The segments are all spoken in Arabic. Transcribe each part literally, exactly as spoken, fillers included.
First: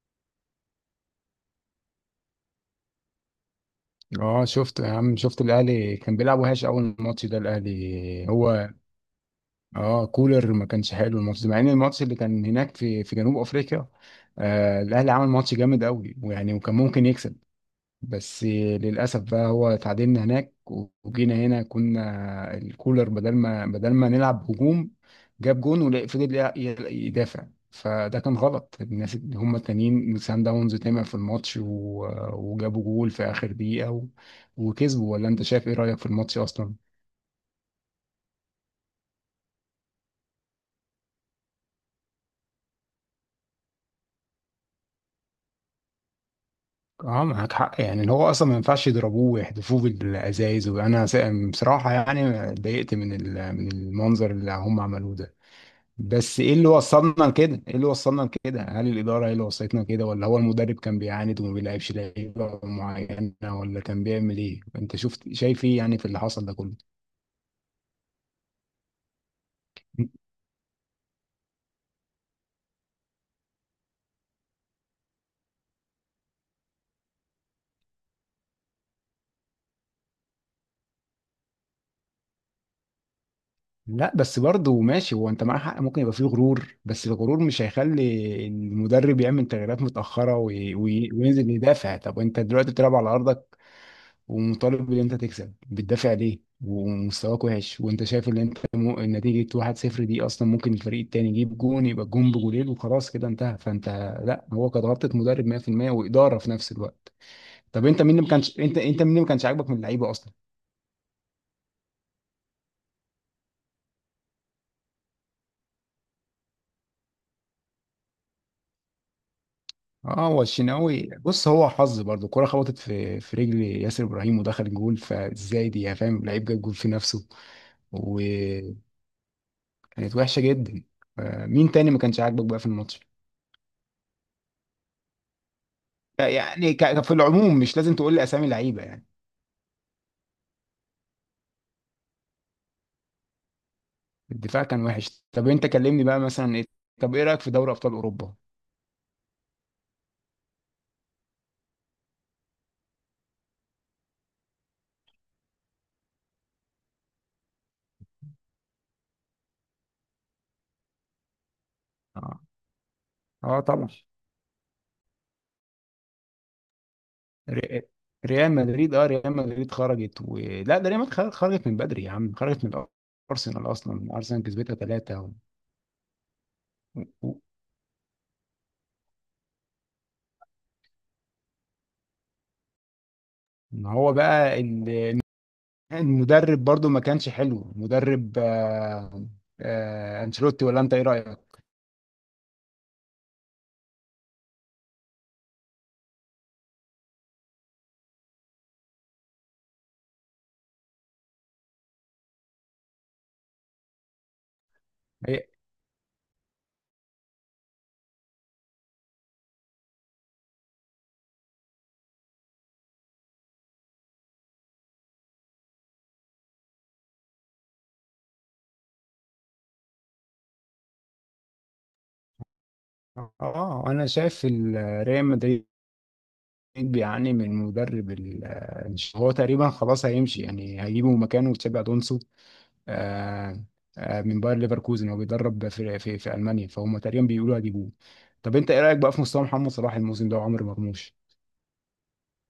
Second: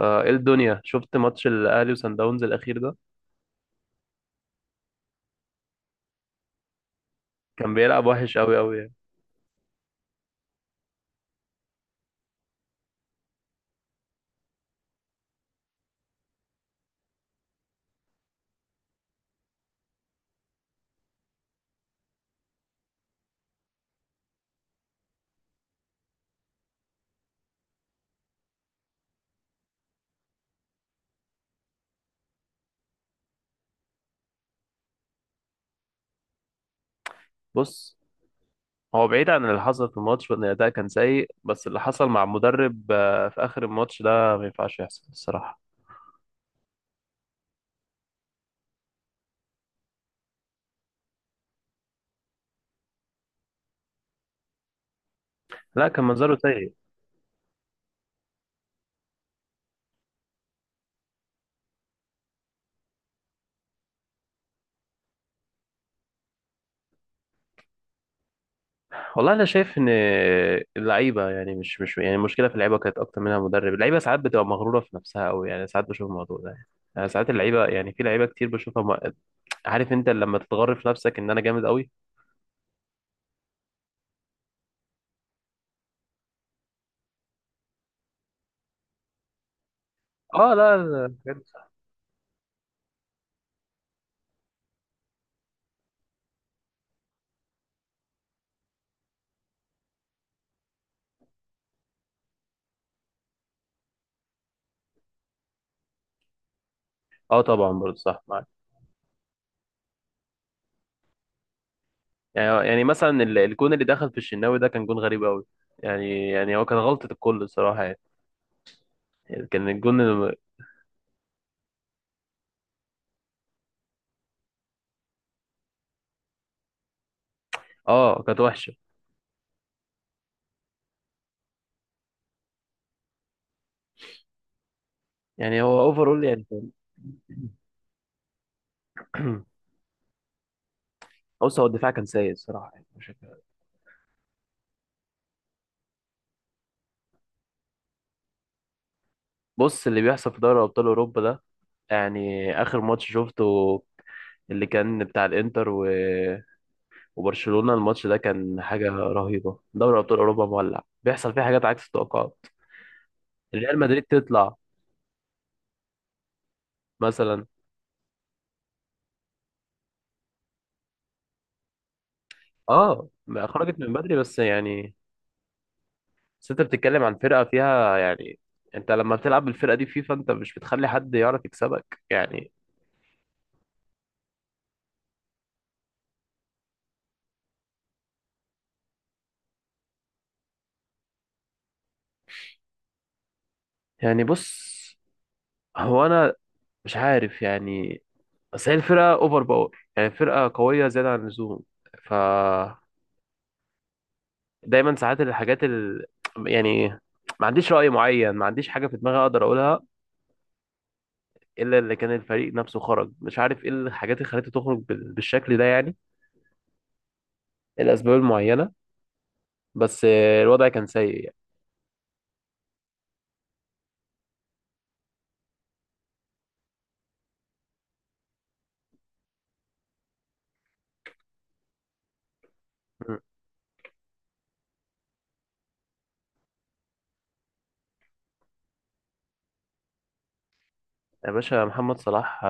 آه، ايه الدنيا، شفت ماتش الاهلي وسان داونز الاخير ده اه شفت يا عم شفت الاهلي كان بيلعب وحش. اول ماتش ده كان بيلعب الاهلي وحش قوي هو قوي يعني. اه كولر ما كانش حلو الماتش ده، مع ان الماتش اللي كان هناك في في جنوب افريقيا آه الاهلي عمل ماتش جامد قوي، ويعني وكان ممكن يكسب بس للأسف بقى هو تعادلنا هناك. وجينا هنا كنا الكولر بدل ما بدل ما نلعب هجوم جاب جون وفضل يدافع، فده كان غلط. الناس اللي هم التانيين سان داونز تمع في الماتش و- وجابوا جول في آخر دقيقة و- وكسبوا، ولا أنت شايف إيه رأيك في الماتش أصلا؟ بص، هو بعيد عن اللي حصل في الماتش وان الاداء كان سيء، بس اللي حصل مع المدرب آه، في اخر الماتش ده ما ينفعش يحصل الصراحه. اه معاك حق، يعني اللي هو اصلا ما ينفعش يضربوه ويحدفوه بالازايز، وانا س- بصراحه يعني اتضايقت من ال- من المنظر اللي هم عملوه ده. لا، كان منظره بس ايه اللي سيء. وصلنا لكده؟ ايه اللي وصلنا لكده؟ هل الاداره هي اللي وصلتنا كده، ولا هو المدرب كان بيعاند وما بيلعبش لعيبه معينه، ولا كان بيعمل ايه؟ انت شفت شايف ايه يعني في اللي حصل ده كله؟ والله انا شايف ان اللعيبه، يعني مش مش يعني المشكله في اللعيبه كانت اكتر منها المدرب. اللعيبه ساعات بتبقى مغروره في نفسها قوي، يعني ساعات بشوف الموضوع ده يعني يعني ساعات اللعيبه، يعني في لعيبه كتير بشوفها م- عارف انت لما تتغر في نفسك ان انا جامد قوي. لا بس برضه ماشي، هو انت معاك حق ممكن يبقى فيه غرور، بس الغرور مش هيخلي المدرب يعمل تغييرات متاخره اه، وي- لا لا، وي- بجد. وينزل يدافع. طب انت دلوقتي بتلعب على ارضك ومطالب ان انت تكسب، بتدافع ليه ومستواك وحش، وانت شايف ان انت م- نتيجة واحد صفر دي اصلا ممكن الفريق التاني يجيب جون يبقى الجون بجولين وخلاص كده انتهى، فانت لا، هو كانت غلطة مدرب مية في المية وإدارة في نفس الوقت. اه طبعا، طب برضه انت مين اللي صح. ما كانش انت انت مين اللي ما كانش عاجبك من اللعيبة اصلا؟ يعني يعني مثلا ال- الجون اللي دخل في الشناوي ده كان جون غريب قوي. يعني يعني هو كان غلطة الكل الصراحة يعني. يعني كان الجون اه، هو الشناوي بص هو حظ برضه، الكرة خبطت في في رجل ياسر ابراهيم ودخل جول، فازاي دي يا فاهم، لعيب جاب جول في نفسه. اه كانت وحشة. وكانت وحشة جدا. آه، مين تاني ما كانش عاجبك بقى في الماتش؟ يعني هو اوفرول يعني كان- يعني ك- في العموم مش لازم تقول لي اسامي لعيبه يعني. بص، هو الدفاع كان سيء الصراحة، يعني مش هك- الدفاع كان وحش، طب انت كلمني بقى مثلا ايه. طب ايه رايك في دوري ابطال اوروبا؟ بص، اللي بيحصل في دوري أبطال أوروبا ده، يعني آخر ماتش شفته اللي كان بتاع الإنتر و... وبرشلونة، الماتش ده كان حاجة رهيبة. دوري أبطال أوروبا مولع، بيحصل فيه حاجات عكس اه، التوقعات. اه ريال طبعا. مدريد تطلع مثلا. ري- ريال مدريد اه ريال مدريد خرجت، ولا ده ريال مدريد خر- خرجت من بدري يا عم، خرجت من اه، ما ارسنال. خرجت من بدري اصلا بس ارسنال كسبتها يعني. ثلاثه و... بس انت و... بتتكلم عن و- فرقة فيها، يعني انت لما بتلعب بالفرقة دي فيفا، انت مش بتخلي حد يعرف يكسبك يعني. ان هو بقى ال- المدرب برضو ما كانش حلو مدرب آه... آه... انشيلوتي، ولا انت ايه رايك؟ يعني بص، هو انا مش عارف يعني، بس هي الفرقة اوفر باور، يعني فرقة قوية زيادة عن اللزوم. ف دايما ساعات هي- الحاجات ال... يعني ما عنديش رأي معين، ما عنديش حاجة في دماغي اقدر اقولها الا اللي كان الفريق نفسه خرج، مش عارف ايه الحاجات اللي خلته تخرج بال- بالشكل ده يعني. إيه الاسباب المعينة؟ بس الوضع كان سيء اه انا شايف ال- ريال مدريد بيعاني من مدرب ال- آه، هو تقريبا خلاص هيمشي، يعني هيجيبه مكانه تشابي الونسو، يعني. آه، آه، من باير ليفركوزن، هو بيدرب في في, في المانيا، فهم تقريبا بيقولوا هيجيبوه. طب انت ايه رايك بقى في مستوى محمد صلاح الموسم ده وعمر مرموش؟ يا باشا، محمد صلاح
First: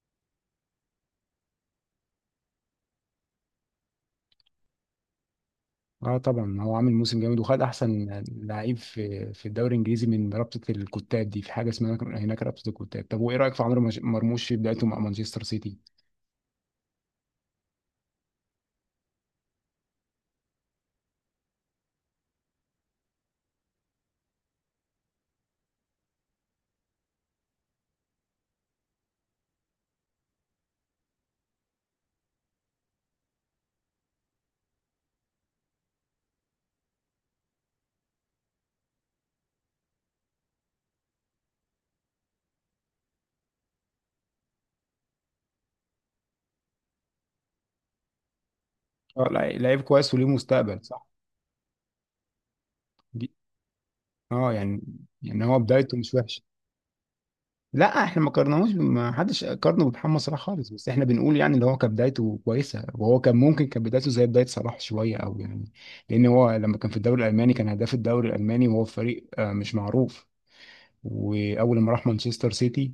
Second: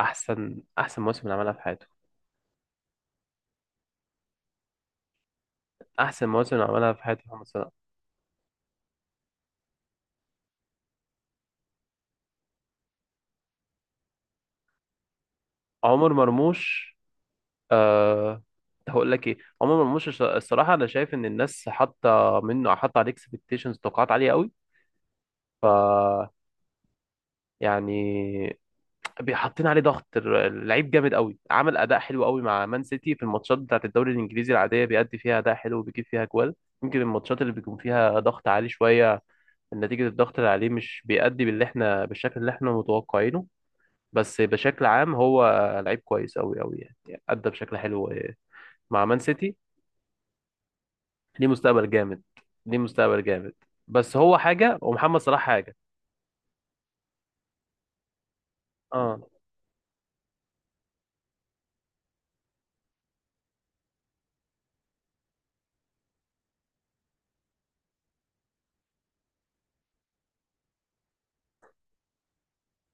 احسن احسن موسم عملها في حياته. اه احسن موسم طبعا هو عملها عامل في موسم حياته جامد، محمد وخد صلاح. احسن لعيب في في الدوري الانجليزي من رابطه الكتاب دي، في حاجه اسمها هناك رابطه الكتاب. طب وايه رايك في عمر مش- مرموش في بدايته مع مانشستر سيتي؟ عمر مرموش، أه. هقول لك ايه، عمر مرموش الص- الصراحه انا شايف ان الناس حاطه منه حاطه عليه اكسبكتيشنز، توقعات عاليه قوي. ف يعني، حاطين عليه ضغط ال- اللعيب جامد قوي، عمل اداء حلو قوي مع مان سيتي. في الماتشات بتاعت الدوري الانجليزي العاديه بيأدي فيها اداء حلو وبيجيب فيها جوال. يمكن الماتشات اللي بيكون فيها ضغط عالي شويه، نتيجه الضغط اللي عليه، مش بيأدي باللي احنا بالشكل اللي احنا متوقعينه. بس بشكل عام، هو لعيب كويس أوي أوي، يعني يعني أدى بشكل حلو مع مان اه سيتي. لعيب، لعيب كويس وليه مستقبل صح ليه مستقبل جامد، ليه مستقبل دي. جامد. بس هو اه حاجة يعني، ومحمد صلاح يعني هو حاجة. بدايته مش وحشه، لا احنا ما قارناهوش، ما اه، حدش قارنه بمحمد صلاح خالص، بس احنا بنقول يعني اللي هو كان بدايته كويسه، وهو كان ممكن كان بدايته زي بدايه صلاح شويه او يعني لان هو لما كان في الدوري الالماني كان هداف الدوري الالماني، وهو في فريق آه، مش معروف. واول ما راح مانشستر سيتي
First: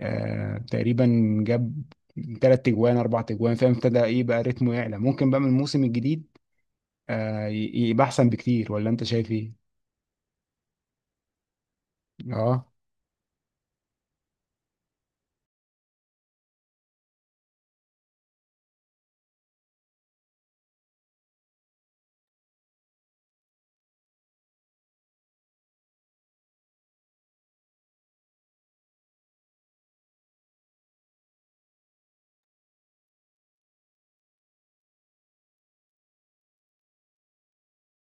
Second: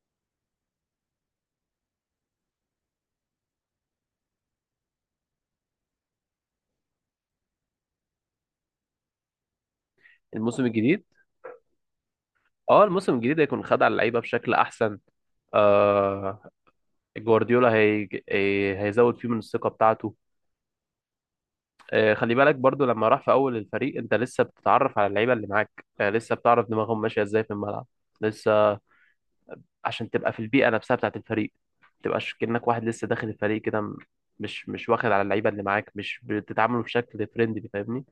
آه، تقريبا جاب ثلاث تجوان اربع تجوان فاهم، ابتدى ايه بقى رتمه يعلى ممكن بقى من الموسم الجديد آه، ي- يبقى احسن بكتير، ولا انت شايف ايه؟ الموسم الجديد. اه اه، الموسم الجديد هيكون خد على اللعيبة بشكل أحسن. آه جوارديولا هي... هي- هيزود فيه من الثقة بتاعته. آه خلي بالك برضو، لما راح في أول الفريق أنت لسه بتتعرف على اللعيبة اللي معاك، آه لسه بتعرف دماغهم ماشية إزاي في الملعب، لسه عشان تبقى في البيئه نفسها بتاعت الفريق. ما تبقاش كأنك واحد لسه داخل الفريق كده م- مش مش واخد على اللعيبه اللي معاك، مش بتتعاملوا بشكل فريندلي فاهمني.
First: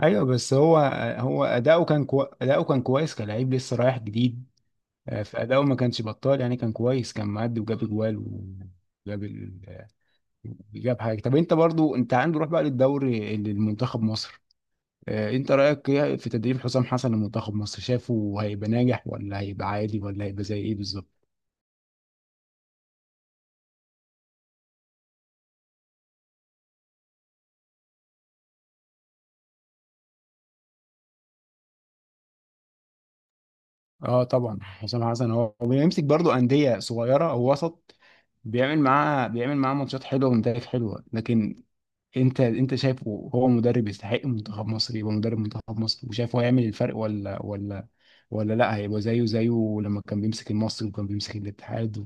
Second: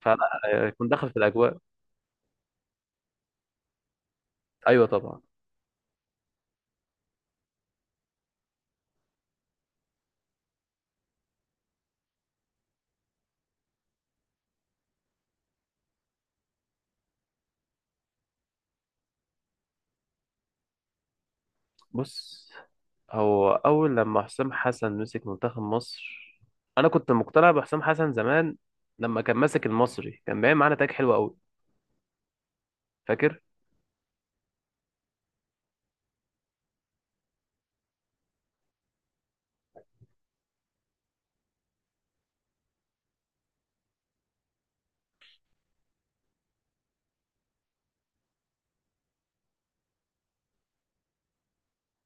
فلا، ايوه، بس آه، هو يكون داخل في هو الاجواء. اداؤه كان كو... اداؤه كان كويس كلاعب لسه رايح جديد ايوه طبعا. آه، في أداؤه ما كانش بطال يعني، كان كويس، كان معدي وجاب أجوال وجاب ال... آه، جاب حاجة. طب أنت برضو أنت عنده روح بقى للدوري للمنتخب مصر آه، أنت رأيك إيه في تدريب حسام حسن لمنتخب مصر؟ شافه هيبقى ناجح ولا هيبقى عادي ولا هيبقى زي إيه بالظبط؟ بص، هو اول لما حسام حسن مسك منتخب مصر انا كنت مقتنع بحسام حسن زمان. لما كان ماسك المصري كان باين معانا تاج حلو قوي، فاكر. أه طبعا حسام حسن هو هو بيمسك برضو أندية صغيرة أو وسط، بيعمل معاه بيعمل معاه ماتشات حلوة ونتائج حلوة، لكن انت انت شايفه هو مدرب يستحق منتخب مصر يبقى مدرب منتخب مصر، وشايفه هيعمل الفرق ولا ولا ولا لا، هيبقى زيه زيه لما كان بيمسك المصري وكان بيمسك الاتحاد و...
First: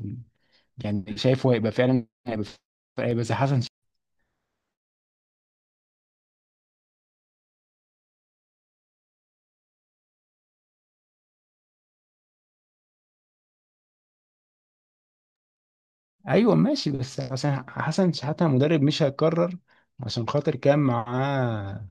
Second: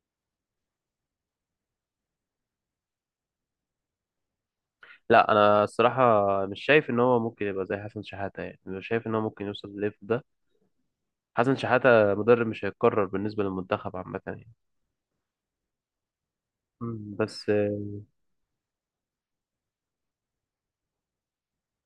يعني شايفه هيبقى فعلا هيبقى هيبقى زي حسن ش... لا، انا الصراحه مش شايف ان هو ممكن يبقى زي حسن شحاته، يعني مش شايف ان هو ممكن يوصل للليفل ده. حسن شحاته مدرب مش هيتكرر بالنسبه للمنتخب عامه يعني. ايوه ماشي، بس مم. بس عشان حسن شحاتة مدرب مش هيتكرر. عشان خاطر كان معاه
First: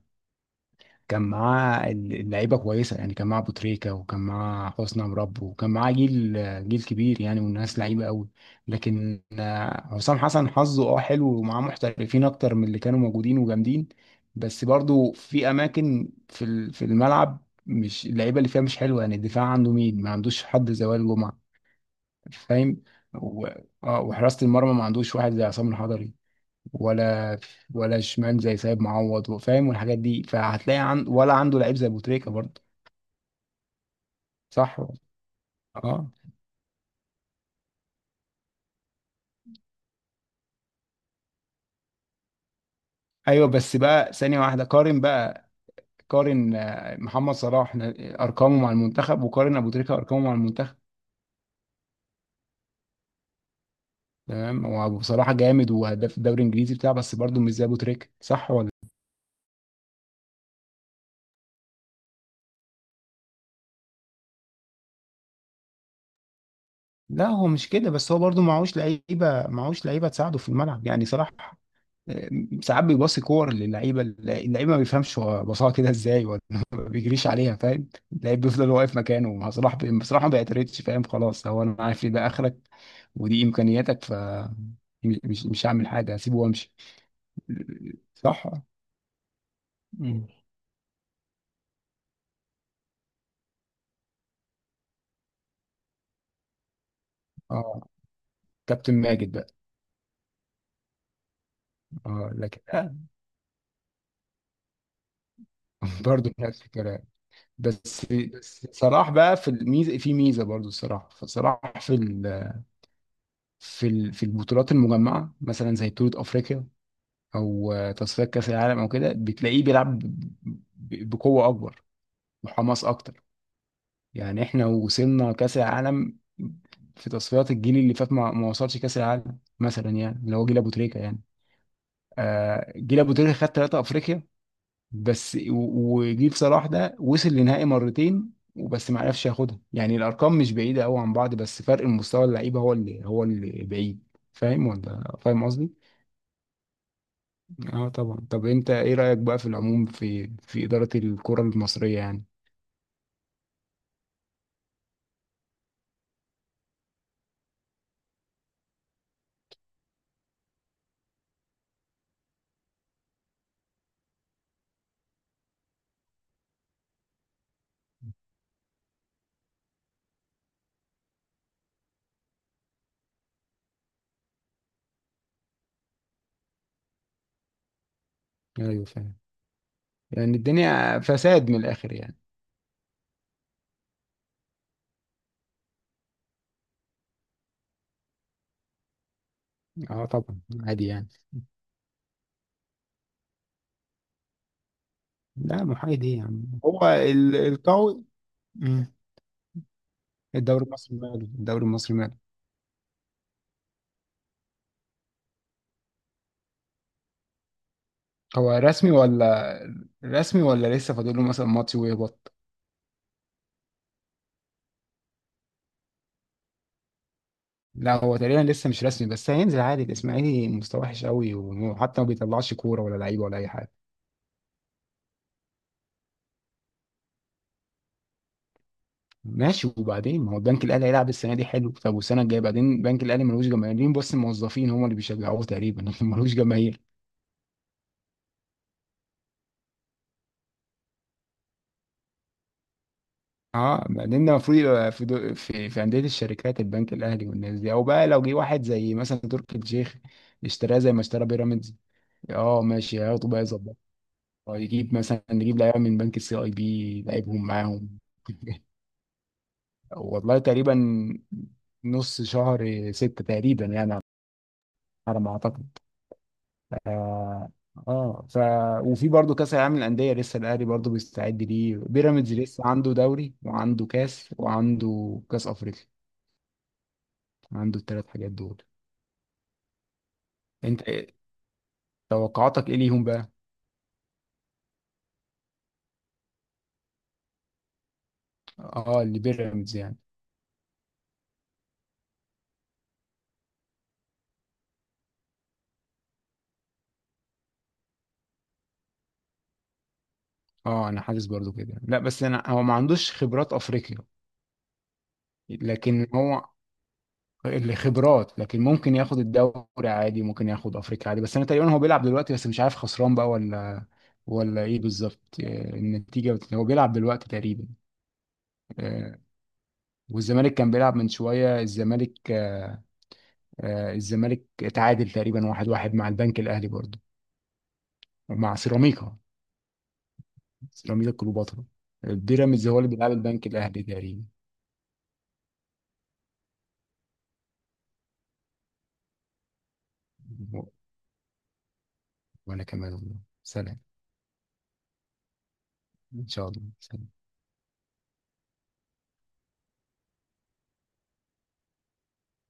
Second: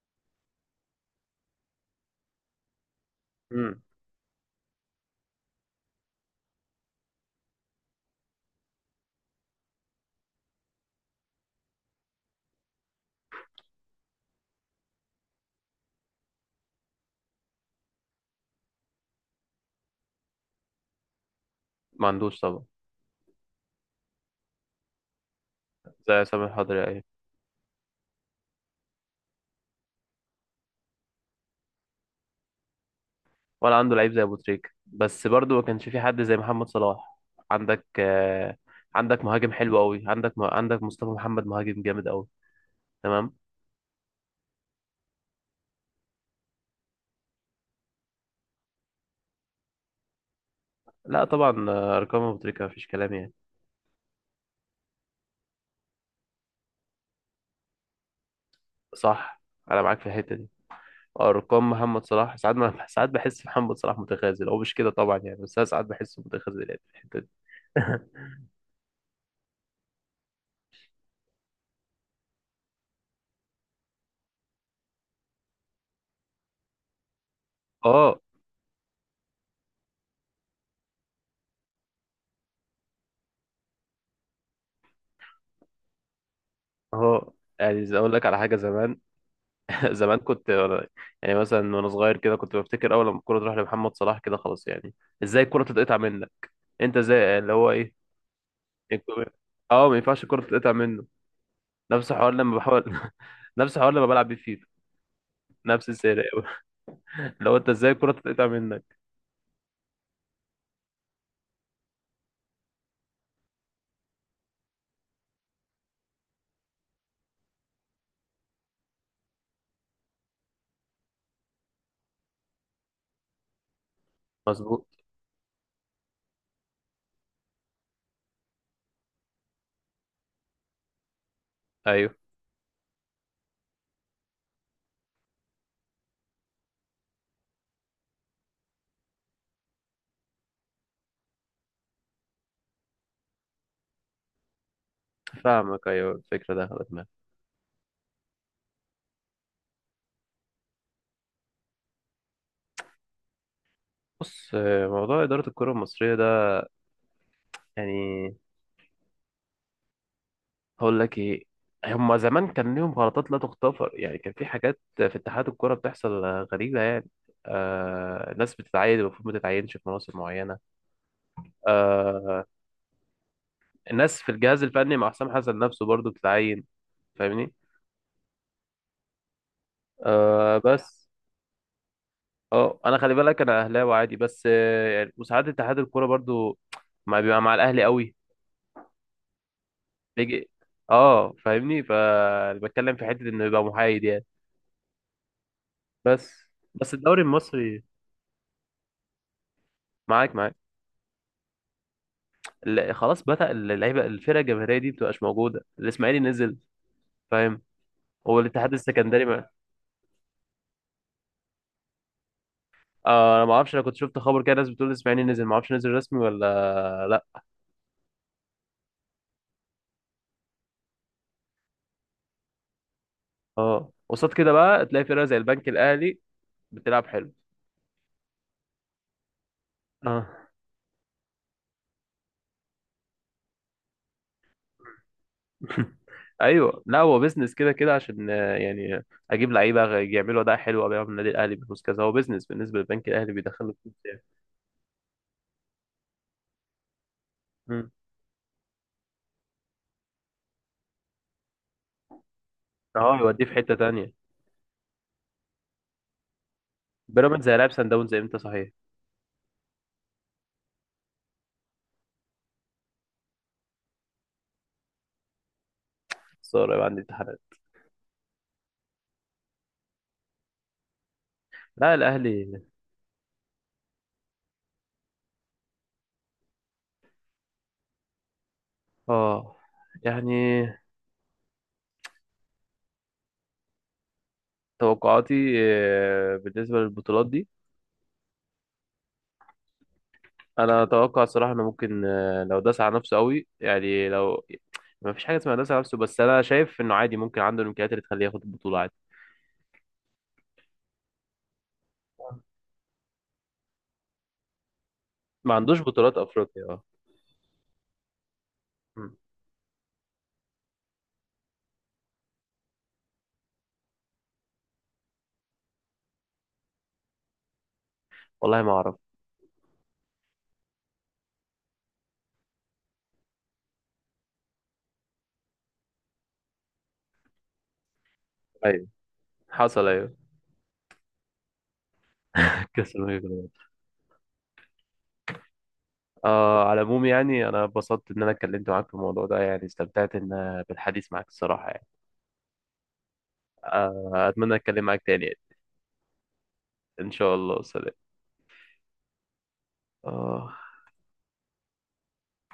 كان معاه اللعيبه كويسه، يعني كان معاه أبو مم. تريكة وكان معاه حسني عمرو وكان معاه جيل، جيل كبير يعني، والناس لعيبه قوي. لكن آه، حسام حسن حظه اه حلو، ومعاه محترفين اكتر من اللي كانوا موجودين وجامدين. بس برضو في اماكن في ال- في الملعب مش اللعيبه اللي فيها مش حلوه، يعني الدفاع عنده مين، ما عندوش حد زي وائل جمعه ما عندوش طبعا. فاهم، و- آه، وحراسه المرمى ما عندوش واحد زي عصام الحضري، زي عصام الحضري، ايوه. ولا ولا شمال زي سيد معوض فاهم، والحاجات دي، فهتلاقي عند، ولا عنده لعيب زي بوتريكا برضه، ولا عنده لعيب زي ابو تريكة، صح. بس برضو ما كانش في اه حد زي محمد صلاح. عندك آه، عندك مهاجم حلو قوي. عندك عندك مصطفى محمد، مهاجم جامد قوي. تمام. ايوه، بس بقى ثانية واحدة، قارن بقى قارن آه، محمد صلاح ن- ارقامه مع المنتخب، وقارن ابو تريكة ارقامه مع المنتخب. لا طبعا، آه، ارقام ابو تريكة ما فيش كلام يعني. تمام، هو ابو صلاح جامد، وهداف الدوري الانجليزي بتاعه، بس برضه مش زي ابو تريكة صح ولا. صح. انا معاك في الحته دي. ارقام محمد صلاح ساعات ما ساعات بحس محمد صلاح متخاذل، هو مش كده طبعا يعني، بس انا ساعات بحسه متخاذل يعني في الحته لا دي. هو مش كده، بس هو برضه معهوش لعيبة معهوش لعيبة تساعده في الملعب، يعني صلاح ساعات بيباصي كور للعيبه، اللعيبه ما بيفهمش هو باصاها كده ازاي ولا ما بيجريش عليها، فاهم، اه اللعيب بيفضل واقف مكانه، بصراحه بصراحه ما بيعترضش فاهم، خلاص هو انا عارف ان ده اخرك ودي امكانياتك، ف مش مش هعمل حاجه هسيبه وامشي. اه يعني اقول لك على صح. حاجه زمان. زمان مم. كنت يعني مثلا وانا صغير كده، كنت بفتكر اول لما الكوره تروح لمحمد صلاح كده خلاص يعني. ازاي الكوره تتقطع منك؟ انت ازاي اللي هو اه ايه كابتن الكورة- ماجد بقى. اه، ما ينفعش الكوره تتقطع منه. نفس اه الحوار لما لكن بحاول آه. نفس الحوار لما بلعب بيه فيفا. نفس السيرة. برضه نفس الكلام. لو انت، ازاي بس الكوره تتقطع بس منك؟ صلاح بقى في الميزه، في ميزه برضه الصراحه، فصلاح في ال... في ال... في البطولات المجمعه مثلا زي بطوله افريقيا او آه، تصفيات كاس العالم او كده بتلاقيه بيلعب ب- ب- بقوه اكبر، وحماس اكتر، يعني احنا مظبوط. وصلنا كاس العالم. في تصفيات الجيل اللي فات ما, ما وصلش كاس العالم مثلا، يعني اللي هو جيل ابو تريكه يعني. ايوه آه جيل ابو تريكه خد ثلاثه افريقيا بس، و- وجيل صلاح ده وصل لنهائي مرتين وبس، ما عرفش ياخدها، يعني الارقام مش بعيده قوي عن بعض، بس فرق المستوى اللعيبه هو اللي هو اللي بعيد، فاهم ولا فاهم قصدي. فاهمك، ايوه الفكره ده خدت بالي. اه طبعا. طب انت ايه رأيك بقى في العموم في في إدارة الكرة المصرية يعني؟ بص، آه، موضوع اداره الكره المصريه ده، يعني هقول لك ايه، هما زمان كان ليهم غلطات لا تغتفر، يعني كان في حاجات في اتحاد الكرة بتحصل آه، غريبة يعني. آه ناس بتتعين المفروض ما تتعينش في مناصب معينة. آه الناس في الجهاز الفني مع حسام حسن نفسه برضو بتتعين. فاهمني. ايوه فاهم. يعني آه الدنيا بس فساد من الاخر يعني. اه، انا خلي بالك انا اهلاوي عادي، بس آه يعني وساعات اتحاد الكرة برضو ما بيبقى مع الاهلي قوي. اه طبعا بيجي عادي يعني. اه فاهمني، فبتكلم في حتة انه يبقى محايد يعني. لا محايد ايه بس يعني، هو بس الدوري ال- المصري القوي. مم. معاك معاك. الدوري المصري ماله، الدوري المصري ماله. ال- خلاص بدأ اللعيبه الفرقه الجماهيريه دي بتبقاش موجوده، الاسماعيلي نزل فاهم. هو هو الاتحاد رسمي السكندري ما. ولا، رسمي ولا لسه فاضل له مثلا ماتش ويهبط؟ آه انا ما اعرفش، انا كنت شفت خبر كده، ناس بتقول الاسماعيلي نزل، ما اعرفش نزل رسمي ولا لا. لا هو تقريبا لسه مش رسمي، بس هينزل عادي، الاسماعيلي مستوى وحش قوي، وحتى ما بيطلعش كورة ولا لعيبة ولا اي حاجة. اه، قصاد كده بقى تلاقي فرقه زي البنك الاهلي بتلعب حلو، ماشي، وبعدين اه. ما هو البنك الاهلي هيلعب السنه دي حلو، طب والسنه الجايه بعدين؟ البنك الاهلي ملوش جماهيرين، بس الموظفين هم اللي بيشجعوه تقريبا لكن ملوش جماهير. ايوه، لا هو بيزنس كده كده عشان آه، يعني اجيب لعيبه غ- يعملوا اداء حلو ابيعهم النادي الاهلي بفلوس كذا، هو بيزنس بالنسبه للبنك الاهلي بيدخل له اه فلوس يعني. بعدين ده المفروض يبقى في دو... في في انديه الشركات البنك الاهلي والناس دي، او مم. بقى لو جه واحد زي مثلا تركي الشيخ اشتراه زي ما اشترى بيراميدز، اه ماشي اه، هياخده بقى يوديه في حته يظبط. تانيه. أو يجيب مثلا نجيب لعيبه من بنك السي اي بي لعيبهم بيراميدز هيلاعب سان معاهم داونز امتى صحيح؟ والله تقريبا نص شهر ستة تقريبا يعني، على ما اعتقد. خساره يبقى عندي امتحانات. اه آه. ف وفي برضه كاس العالم للانديه لسه الاهلي برضه بيستعد ليه، لا بيراميدز الاهلي. لسه عنده دوري وعنده كاس وعنده كاس افريقيا، عنده الثلاث حاجات دول. اه يعني، انت إيه توقعاتك ايه ليهم بقى؟ توقعاتي آه، بالنسبة للبطولات دي، اه لبيراميدز يعني. انا اتوقع الصراحة انه ممكن آه، لو داس على نفسه قوي، يعني لو ما فيش حاجة اسمها داس على نفسه، بس انا شايف انه عادي ممكن عنده الامكانيات اللي تخليه ياخد البطولة عادي. اه انا حاسس برضه كده، لا بس انا هو ما عندوش خبرات افريقيا، ما عندوش لكن بطولات هو افريقيا، اه. اللي خبرات، لكن ممكن مم. ياخد الدوري عادي ممكن ياخد افريقيا عادي. بس انا تقريبا هو بيلعب دلوقتي بس مش عارف خسران بقى ولا ولا ايه بالظبط، آه، النتيجة بت- هو بيلعب دلوقتي تقريبا. والله ما اعرف. آه، والزمالك كان بيلعب من شوية الزمالك آه، آه، الزمالك اتعادل تقريبا واحد واحد مع البنك الأهلي برضه، ومع ايوه سيراميكا، حصل، ايوه. سيراميكا كليوباترا. بيراميدز هو اللي كاس بيلعب الملك البنك للأبطال. الأهلي تقريبا. آه على العموم يعني، انا اتبسطت ان انا اتكلمت معاك في الموضوع ده، يعني استمتعت و- ان بالحديث معاك الصراحة يعني. وأنا كمان والله. سلام. آه اتمنى اتكلم معاك تاني يعني. إن شاء الله، ان سلام. شاء الله، سلام. آه